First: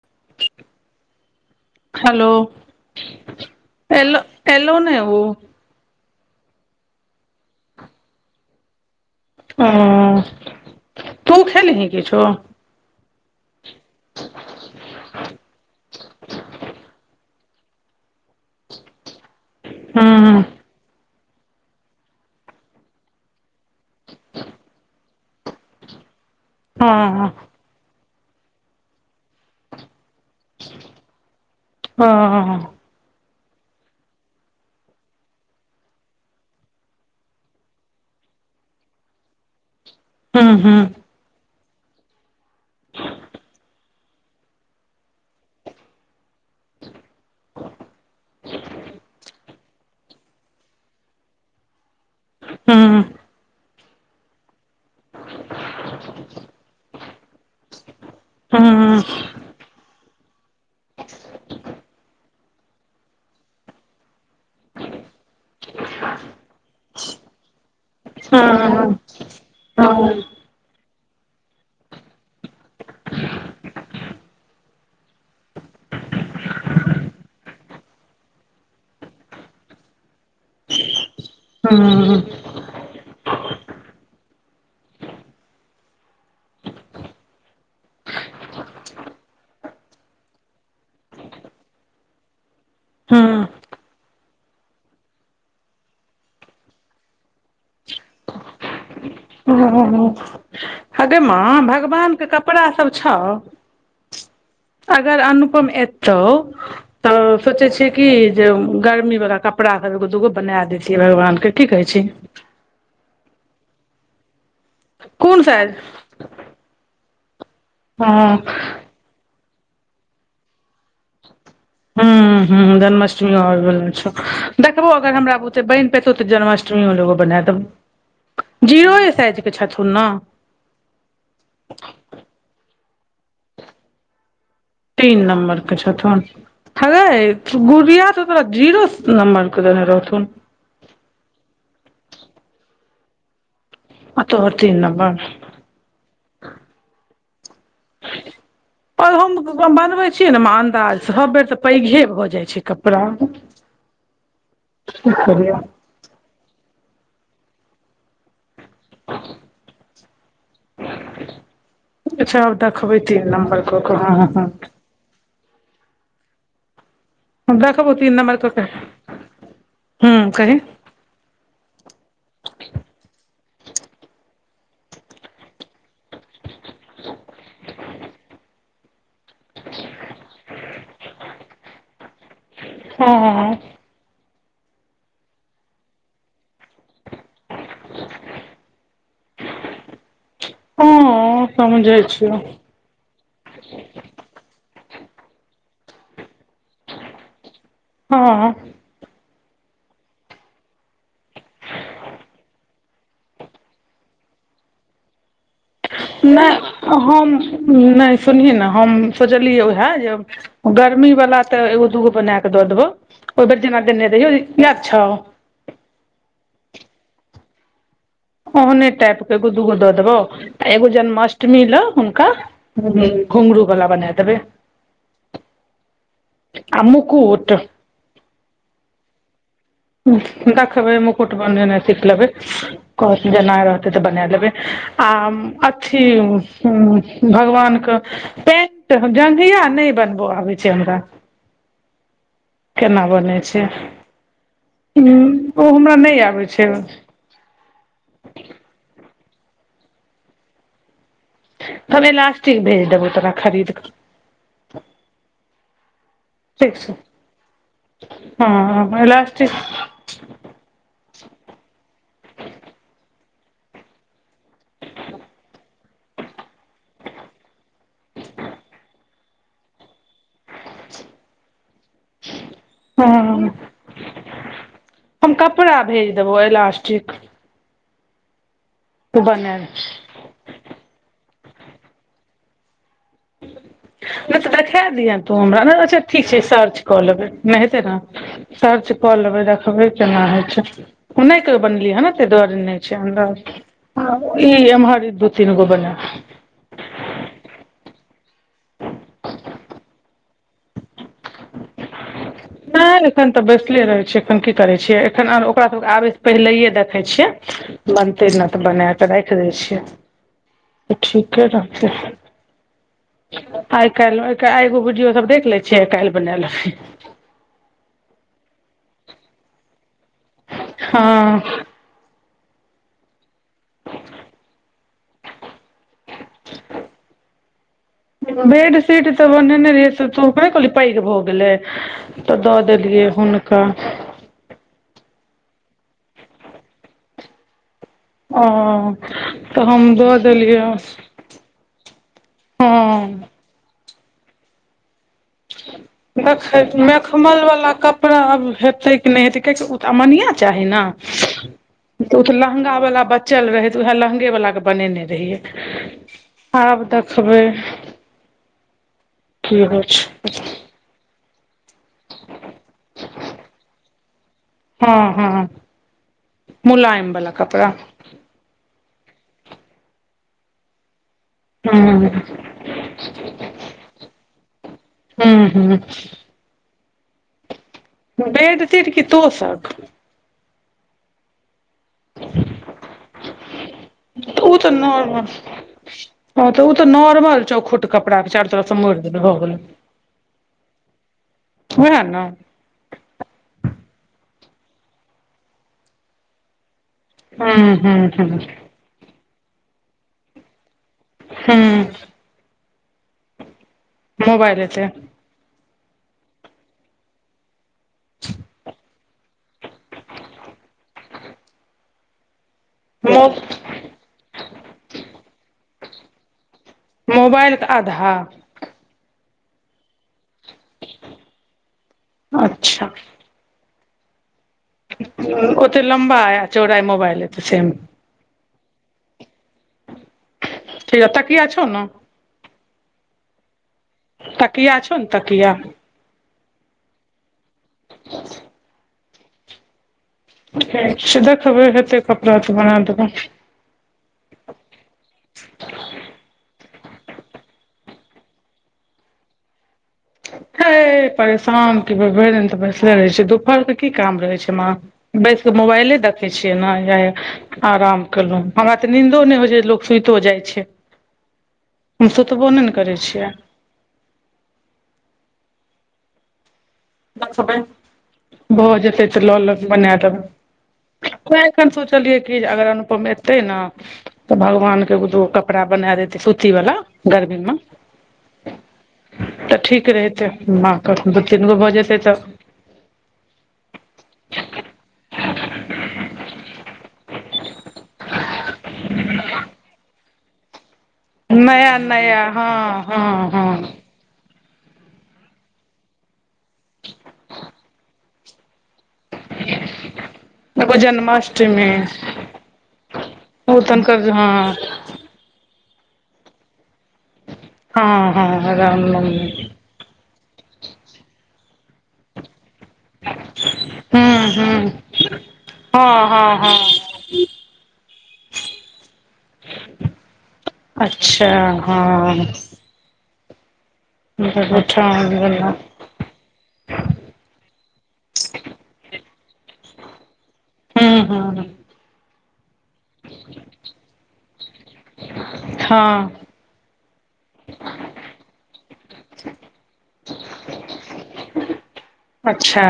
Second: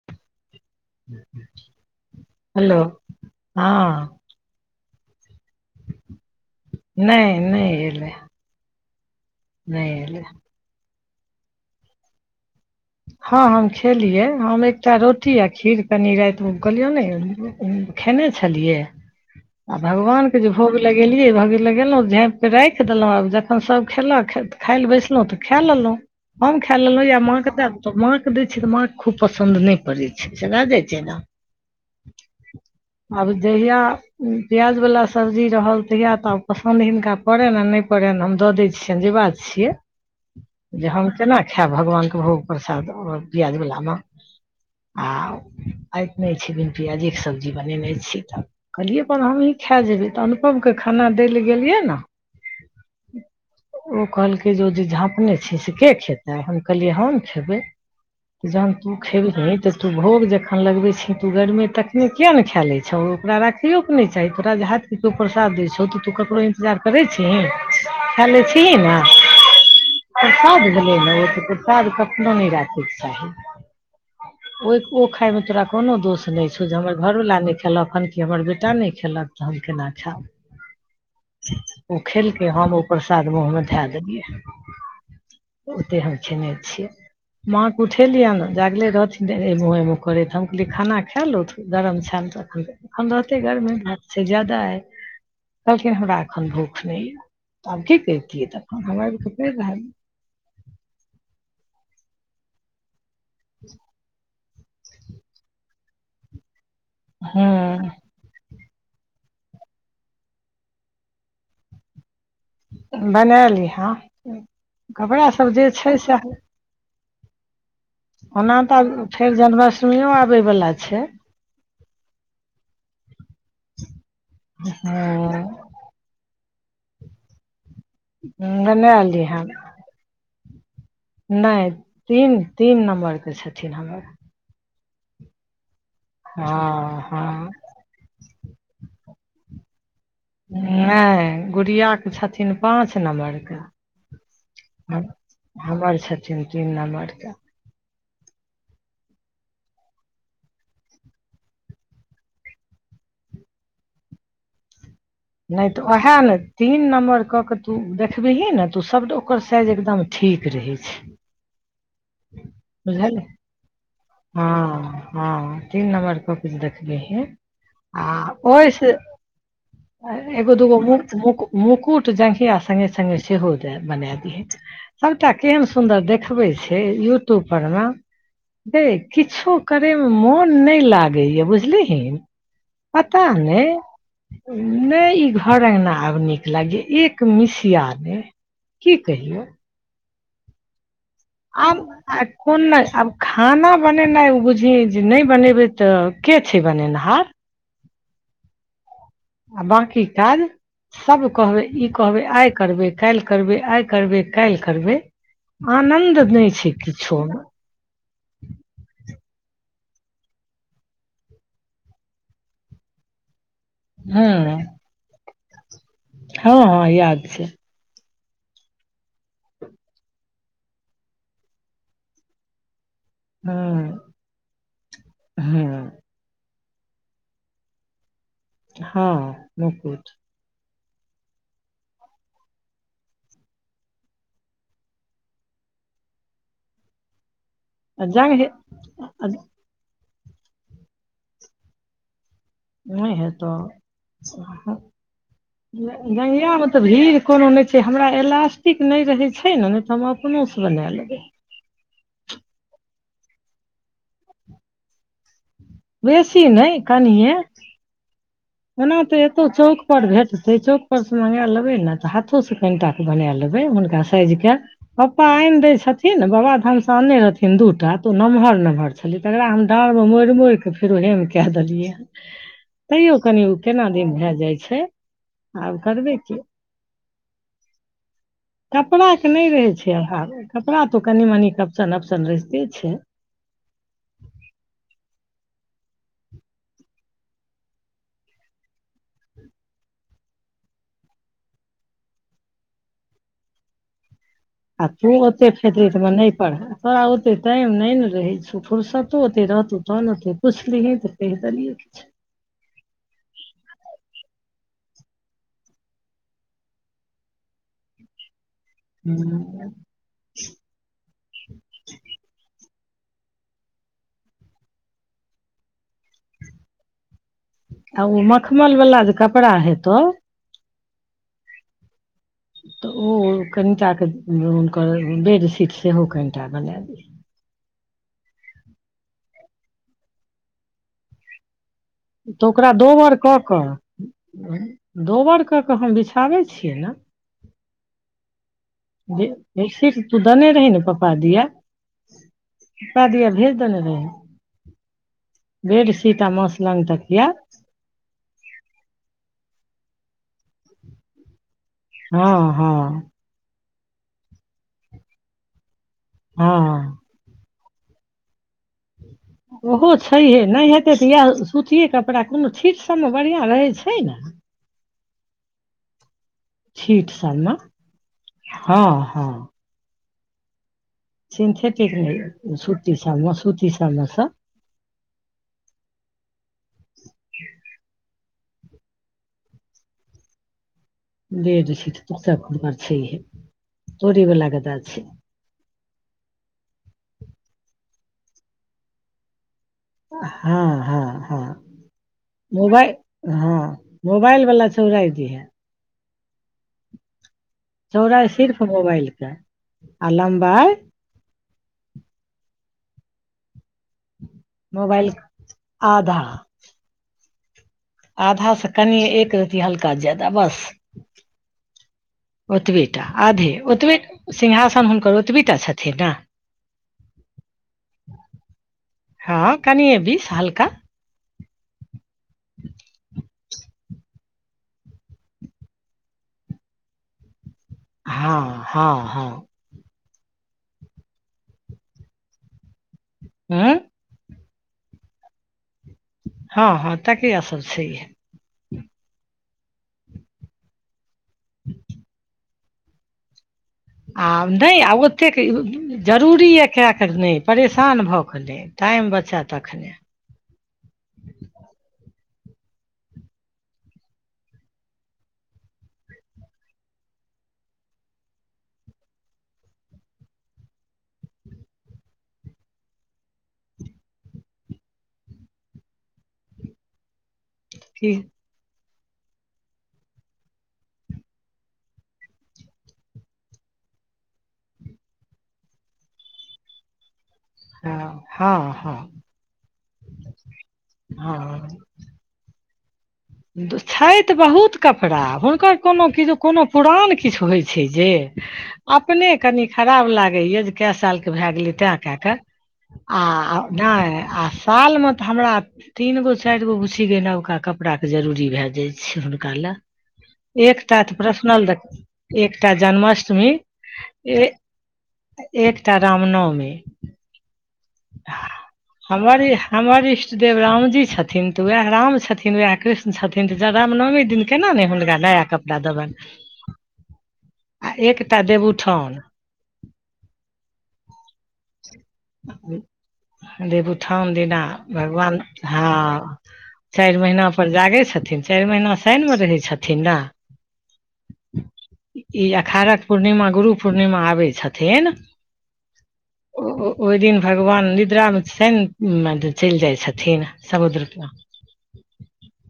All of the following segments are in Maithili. ह हेलो हँ एलो एलो नै ओ नहि नहि एलै नहि एलै ह तू खेलि ही किछो हँ हम खेलियै हम एकटा रोटी आ खीर कनि रातिमेलियौ ने खेने छेलियए आ भगवान के हँ जे भोग लैग जाय छे गेलियै भ गेल लगहुँ झाँपि के राखि देलहुँ आब जखन सभ खेलक खाय लए बैसलहुँ तऽ खाए लेलहुँ हमम खे हँ लेलऊं ये हँ मा के माँ के दै छै तऽ माँ खूब पसंद नहि पड़ैत छै से भए जाइत छै ने हँ आब जहिया प्याज बला सब्जी रहल तहिआ तऽ पसन्द हिनका पड़ेलेन नहि पड़ेलेन हम दऽ दै छियनि जे बात छियै हूँ हूँ जे हम केना खायब भगवानके भोग प्रसाद आ प्याज बलामे आव ऐठ नहि छै बिन पियाजेके सब्जी बनेने छी तब कहलियै अपन हमहीँ खाए जेबै तऽ अनुपमकेँ खाना दै लए गेलियै ने हँ ओ कहलकै जे ओ जे झाँपने छी से के खेतै हम कहलियै हन खेबै त जहन तू हूँ खेबही ते तू भोग जखैन लगवे छीे तू गरमे तखने किये ने खाय ले छै छौ ओकरा राखियोकके नहि चाही तोरा हतके केओ प्रसाद द छौ तू ककरो इन्तजार कर रिची कनी छीही हँ ने प्रसाद भेलै ने ओ तऽ प्रसाद कतनो नहि राखयके चाही ह ओहि ओ खायमे तोरा कोनो दोष नहि छौ जे हमर घरवला नहि खेलक, एखन कि हमर बेटा नहि खेलक। नवी के नक्षा [unintelligible] [inaudible] ओ खेलकै, हम ओ प्रसाद मुँहमे धऽ देलियै। ओते हम खेनै छियै। माँके उठेलियै ने, जागले रहथिन। एना-एना करैत रहथिन हम कहलियै खाना खा लिअ गरम छै। हम रहतै डरते, भात छै ज्यादा आय। कहलखिन हमरा एखन भूख नहि यऽ, तऽ आब की करितियै? तखन हम आब कऽ पैर एलहुँ। ऊं ऊं ऊं। हँगे माँ, भगवानके कपड़ा सब छो। अगर अनुपम एतौ तऽ सोचै छियै हूँ कि जे ग र्मी वला कपड़ा सभ एगो दूगो बना देतियै भगवान के की कहै छी? बना लिहँ, कपड़ा कोन जे साइज छै सेएह। हँ ओना तऽ फेर जन्माष्टमी सेहो आबय बला छै। हु हु, जन्माष्टमी आबय बला छौ, देखबौ अगर हमरा बुते हँ बनि पेतौ। हेतौ तऽ जन्माष्टमी मे लोगो बना देबौ जीरोए बनायली साइज हम के छथुन न। नहि, तीन तीन नम्बरके छथिन हमर। तीन नम्बरके छथुन। हँ गे गुड़िया, तऽ तोरा जीरो नम्बरके दे रहौथिन। नहि, गुड़ियाके छथिन पाँच नम्बरके। आ तोहर तीन नम्बर हमर छथिन तीन नम्बरके। [inaudible] आओर हम बनबै छियै ने, अन्दाज सभ बेर तऽ पैघे भऽ जाइ छै कपड़ा। की कहै छौ? नहि तऽ ओहिए ने तीन नम्बरके कऽ के तू देखबिही ने। तऽ ओ सभके साइज एकदम ठीक रहै छै। अच्छा, आब देखबै बुझलही तीन नम्बर। कऽ कऽ हँ हँ हँ तीन नम्बर कऽ के देखबे हेय। देखबौ आ तीन नम्बर कऽ कऽ ओइसँ हूं एगो कही दूगो मुक मुक। मुकुट जघिया संगहि संगहि से हो जा बनि दै छै। एकटा केहन सुन्दर देखबै छै यूट्यूबपर मे। गए किछु करैमे मोन नहि लागैए, बुझलिहिन। पता हँ नहि। नहि, ई घर अँगना आब नीक लागैए, एक मिसिया नहि। की कहियौ। हँ हँ। आम कोन नहि आड खाना बनेनाइ ओ बुझै जे नहि बनेबै तऽ के छै बनेनिहार। हँ। आ बाकी काज? सभ कहबै ई कहबै आइ करबै, काल्हि करबै, आइ करबै, काल्हि करबै। आनन्द नहि छै किछु। नहि, सुनही ने, हम सोचलियै ओहिए जे। गर्मीवालला तऽ एगो दूगो बना कऽ दऽ देबौ, ओहि बेर जेना देने हूँ दहिओ, याद छौ। हँ, हँ याद छै। ओहने टाइपके एगो दूगो दऽ देबौ, एगो जन्माष्टमी लेल हुनका। घुंघरू वाला बना हँ देबै हँ। आ मुकुत। हँ मुकुत। देखबै, मुकुट बनि जाय ने, सिख लेबै। कह, जेना रहतै तऽ बना लेबै आ अथी भगवान। जंग पेन्ट नहि जघिया नहि बनबो अबै छै हमरा। केना बनै छै। हूँ ओ हमरा नहि आबै भैया छै मे त भीड़। कोनो नहि छै, हमरा एलास्टिक नहि रहै छै ने, नहि तऽ हम अपनोसँ बना लेबै। हमरा एलास्टिक भेज देबौ, तऽ खरीद कऽ। बेसी नै ठीक छौ कनिये ओना हँ तऽ एतो इलास्टिक चौक पर भेट से चौक पर से मंगा लेबै ने तऽ हाथो से कनिटा के बना लेबै हुनका साइज के पप्पा आनि दै छथिन ने बाबाधाम से आनने रहथिन दूटा तऽ ओ नमहर नमहर छलियै तकरा हम डाँर मे मोड़ मोड़िकऽ फेरोहेम कदेलियै हँ तैयो क केना दिन भए जाइ छै हम आब कपड़ा भेज करबै देबौ कि इलास्टिक तू कपड़ाके नहि बनायल रहै छै आ कपड़ा तऽ ओ कनि मनीपशन अपप्शन रहिते छै नहि तऽ देखा दिहे तू हमरा ने अच्छा ठीक छै सर्च कऽ लेबै नहि हेतै ने सर्च कऽ लेबै देखबै केना होइ छै ओ नहि क बनलियै हँ नेते डर नहि छै अन्दर ह ई एमहर दु तीन गो वला थोरा ओते टाइम नहि ने रहै फुुरसतो ओते रहतौ तहन तु कु छली भी ह ततैलियए किछै नहि एखन तऽ बैसले रहै छियै एखन की करै छियै एखन ओकरा सभ आबैसँ पहिले देखै छियै बनते ने तऽ बना कऽ राखि किछु दै छियै तऽ ठीके रहतै आइ कालहि एगो वीडियो सब देख लै छियै आओर काल्हि बना लेछि ओ मखमल वाला जे कपड़ा हेतौ हँ तऽ ओ कनिटाके हुनकर बेडशीट सेहो कनिटा बना दिय बेडशीट तऽ बनेने रहि से तूे कहली पैघ भऽ गेलै तऽ दऽ ओकरा देलियै दोबर कऽ हुनका कऽ दोबर कऽ कऽ हम बिछाबै छियै ने ओ बे तऽ हम सिर् दऽ तू देने देलियै रहहि ने पप्पा दिया हँ पापा दिया भेज देने रहै देखै मसलंग तकिया मेखमल वला क कपङा आब हेतै कि नहि हेतै कियकि ओ तऽ अमनिया चाही ने ओ त हँ लहँंगा हँ बला बच्चा चल रहै तऽ उएह लहंगे वला के बनेने रहियै आब हँ देखबै की होइ ओहो छै है नहि ह एते तऽ इएह सूति कपड़ा कोनो छीट सबमे बढ़िआं रहै छै ने हँ हँ छीट मुलायम वाला सब मे कपड़ा हँ हँ सिन्थेटिक हूँ सुतीसमे सुती सममेसँ हँ हँ बेैड तिरकी तोसख बेडशीट तोसक हमर छैए तोरे बला ओ तऽ गंदा छै नॉर्मल हँ तऽ ओ तऽ नॉर्मल चौखूट कपड़ा विचारू तरफसँ मोरि द भऽ गेल हँ हँ हँ वएह ने मोबाइल हँ मोबाइल वालला चौड़इ जी है हँ चौड़ाइ सिर्फ मोबाइलके आ लम्बाई हु मोबाल आधा आधा स कनि एक रती हल्का जायदा बस ओतबे टा मो आधे ओतबे सिंहासन हुनकर ओतबे टा छथिन ने मोबाइल केऽ आधा हँ कनिये बीस हल्का अच्छा ओतऽ लमबा आय चौड़ाइ मोबइल ए तऽ सिम हँ हँ हँ ठीक ताकिया छ न हँ तकिया छौ ने तकिया हँ हँ ताकिया सब छयिए [inaudible] छै देखबै हतेक कपड़ा त बना देबे आ नहि आ ओतेक जरूरी यए कए क नहि परेशान भऽ क टाइम बचत तखनै हे परेशान भरि दिन तऽ बैसले रहै छै दुपहर के कि काम रहै छें माँ बैस कऽ मोबाइले देखै छियै ने या आराम केलहुँ हमरा तऽ निंदो नहि होइ छै लोक सुतो जाइ छै हम सुतबो नै ने करै छियै [unintelligible] कि भऽ जेतै तऽ लऽ लेबे बना देबै त एखन [unintelligible] सोचलियै कि अगर अनुपम एतै ने तऽ भगवान के द कपड़ा बना देते सूती वाला गर्मी मे हँ हँ हँ तऽ ठीक रहेतै माँ के दूगो तीन गो हँ भऽ जेतै तऽ छैत बहुत कपड़ा हुनकर कोनो किछ कोनो पुरान किछु होइ छै जे अपने कनी खराब लाग भए गेलै नया तैं क नया क हँ हँ हँ आ नहि आ साल मे तऽ हमरा तीन गो चारि गो गुछी गय नबका कपड़ा के जरूरी भए जाइ छै छै हुनका लै [unintelligible] एगो एकटा तऽ जन्माष्टमी प्रश्नल देख एकटा जन्माष्टमी ओ तनकर हँ एकटा रामनवमी हँ हँ रामनवमी हमर हमर इष्ट देेव रामजी छथिन तो वएह राम छथिन वएह कृष्ण छथिन तऽ रामनवमी हूँ दिन हूँ केना ने हुनका नया कपड़ा हँ देबेन हँ हँ आ एकटा देवउठान [unintelligible] अच्छा हँ देवउतठान दिना गोठाउन भगवान वला हां चारि महिना पर जागे छथिन चारि महिना शाइनमे रहै छथिन ना हँ हँ हॅ ई अखाड़क पूर्णिमा गुरु पूर्णिमा आबै छथिन हँ [unintelligible] ओ भगवान निद्रा मे सइन ने चलि जाइ छथिन समुद्रप [unintelligible] अच्छा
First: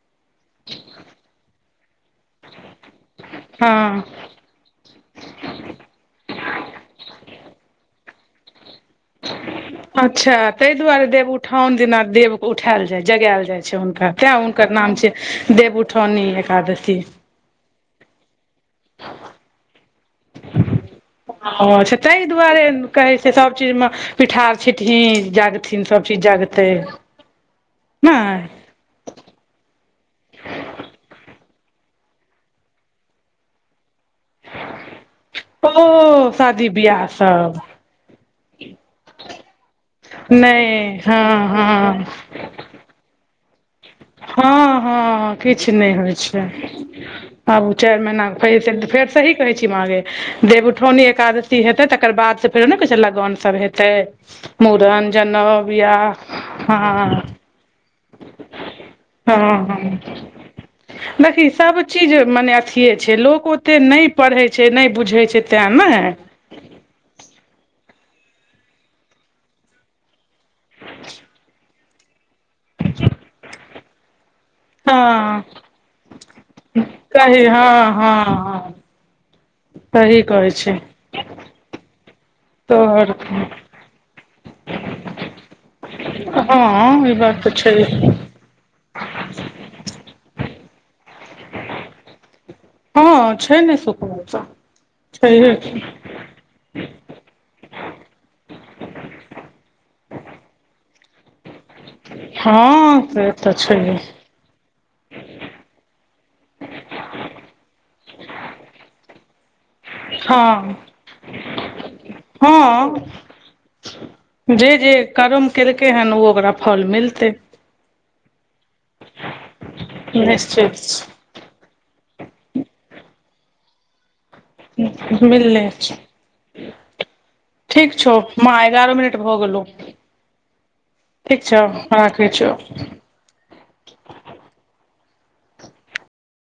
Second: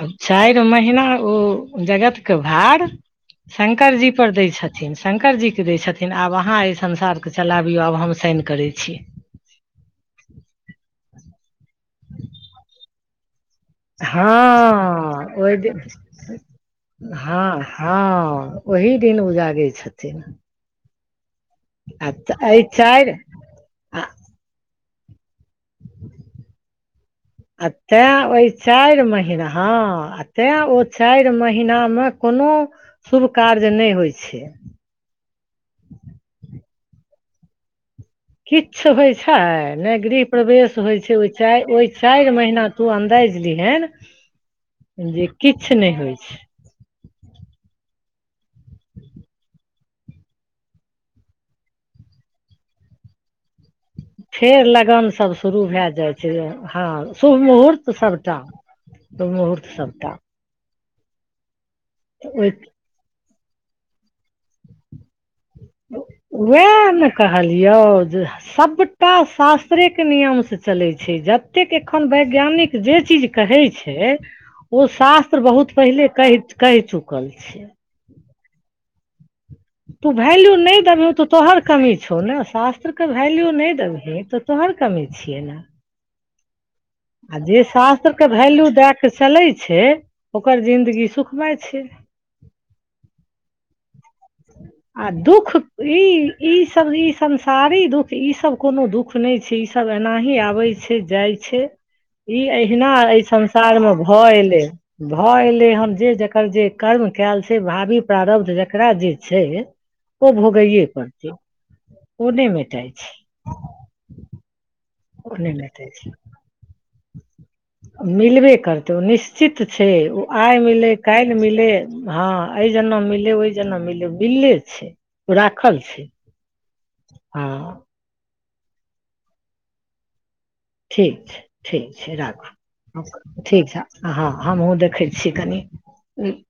आ चारि महिीना ओ जगत के भार [unintelligible] शंकर हँ जी पर दै छथिन शंकरजीके दै छथिन आब अहाँ एहि संसारके चलाबिय आब हम साइन करै छी [unintelligible] अच्छा ताहि दुआरे देवउठाओन दिन देवके उठायल जाय जगैल जाय छै छे हुनका तें हुनकर नाम छै हँ ओहि दिन देवउठौनी एकादशी हँ हँ ओहि दिन उ जागै छथिन हं अच्छा आ ताहि एहि दुआरे कहै चारि छै सभ चीजमे पिठार छिटही जा तै ओहि नहि चारि महिना हॅ आ तेँ ओ चारि महिनामे कोनो शुभ कार्य नहि होइ छै [unintelligible] ओ शादी बियाह सब किछु होइत छै ने गृह नहि प्रवेश होइत छै हँ ओहि चा ओहि हँ चारि महिना तु अन्दाजइज लिहेन हँ हँ किछु नहि होइ छै आब ओ चारि महीनाक फैर तऽ फेर सही कहे छी माॅ गे देव उठौनी एकाद हेते तकर बाद से फेर नै कहै छला लगन सब हेै फेर लगन सब शुरू भै जाइ छै हँ शुभ मुहूर्त सभटा हँ हँ देखी सब चीज ओहि मने अथी के छै लोक ओतेक नहि पढ़ै छै नहि बुझै छै तैँ नै वएह ने कहलियौ जे सबटा शास्त्रके नियम चलै छै जतेक एखन वैज्ञानिक जे चीज कहै छै ओ शास्त्र हँ बहुत पहिले कहि कहि चुकल सही छै हँ हँ हँ तू सही कहै वैल्यू छै नहि देबही तऽ तोहर कमी छौ ने शास्त्रके तोहर वैल्यू नहि देबही तऽ तोहर कमी छियै ने हँ आ बात तऽ जे छै शास्त्रके भैल्यू दए कऽ चलै छै ओकर जिंन्दगी सुखमय छै हँ छै ने सुख आ दुःख ई ईसभ ई संसारी दुःख ई सब कोनो दुःख नहि छै ईसभ एनाही आबै छै जाय छै ई एहिना हँ एहि से तऽ संसारमे छैहे भऽ एलै भऽ एलै हन जे जकर जे कर्म कयल छै भाभी प्रारब्ध जकरा जे छै ओ हँ भोगैेय पड़तै ओ नहि मेटाइ हँ छै जे जे ओ कर्म नहि मेटाइ केलकै छै हन ओ ओकरा फल मिलतै मिलबे करतै ओ निश्चित छै ओ आइ निश्चित मिलै काल्हि मिले हँ एहि जन्म मिले ओहि जन्म मिले बिल्ले छै ओ मिलले राखल छै हँ ठीक छौ मां एगारह मिनट भऽ गैलहु छै ठीक छौ छै राखै छौ राखू ठीक हँ हम हुँ देखैत छीय कनि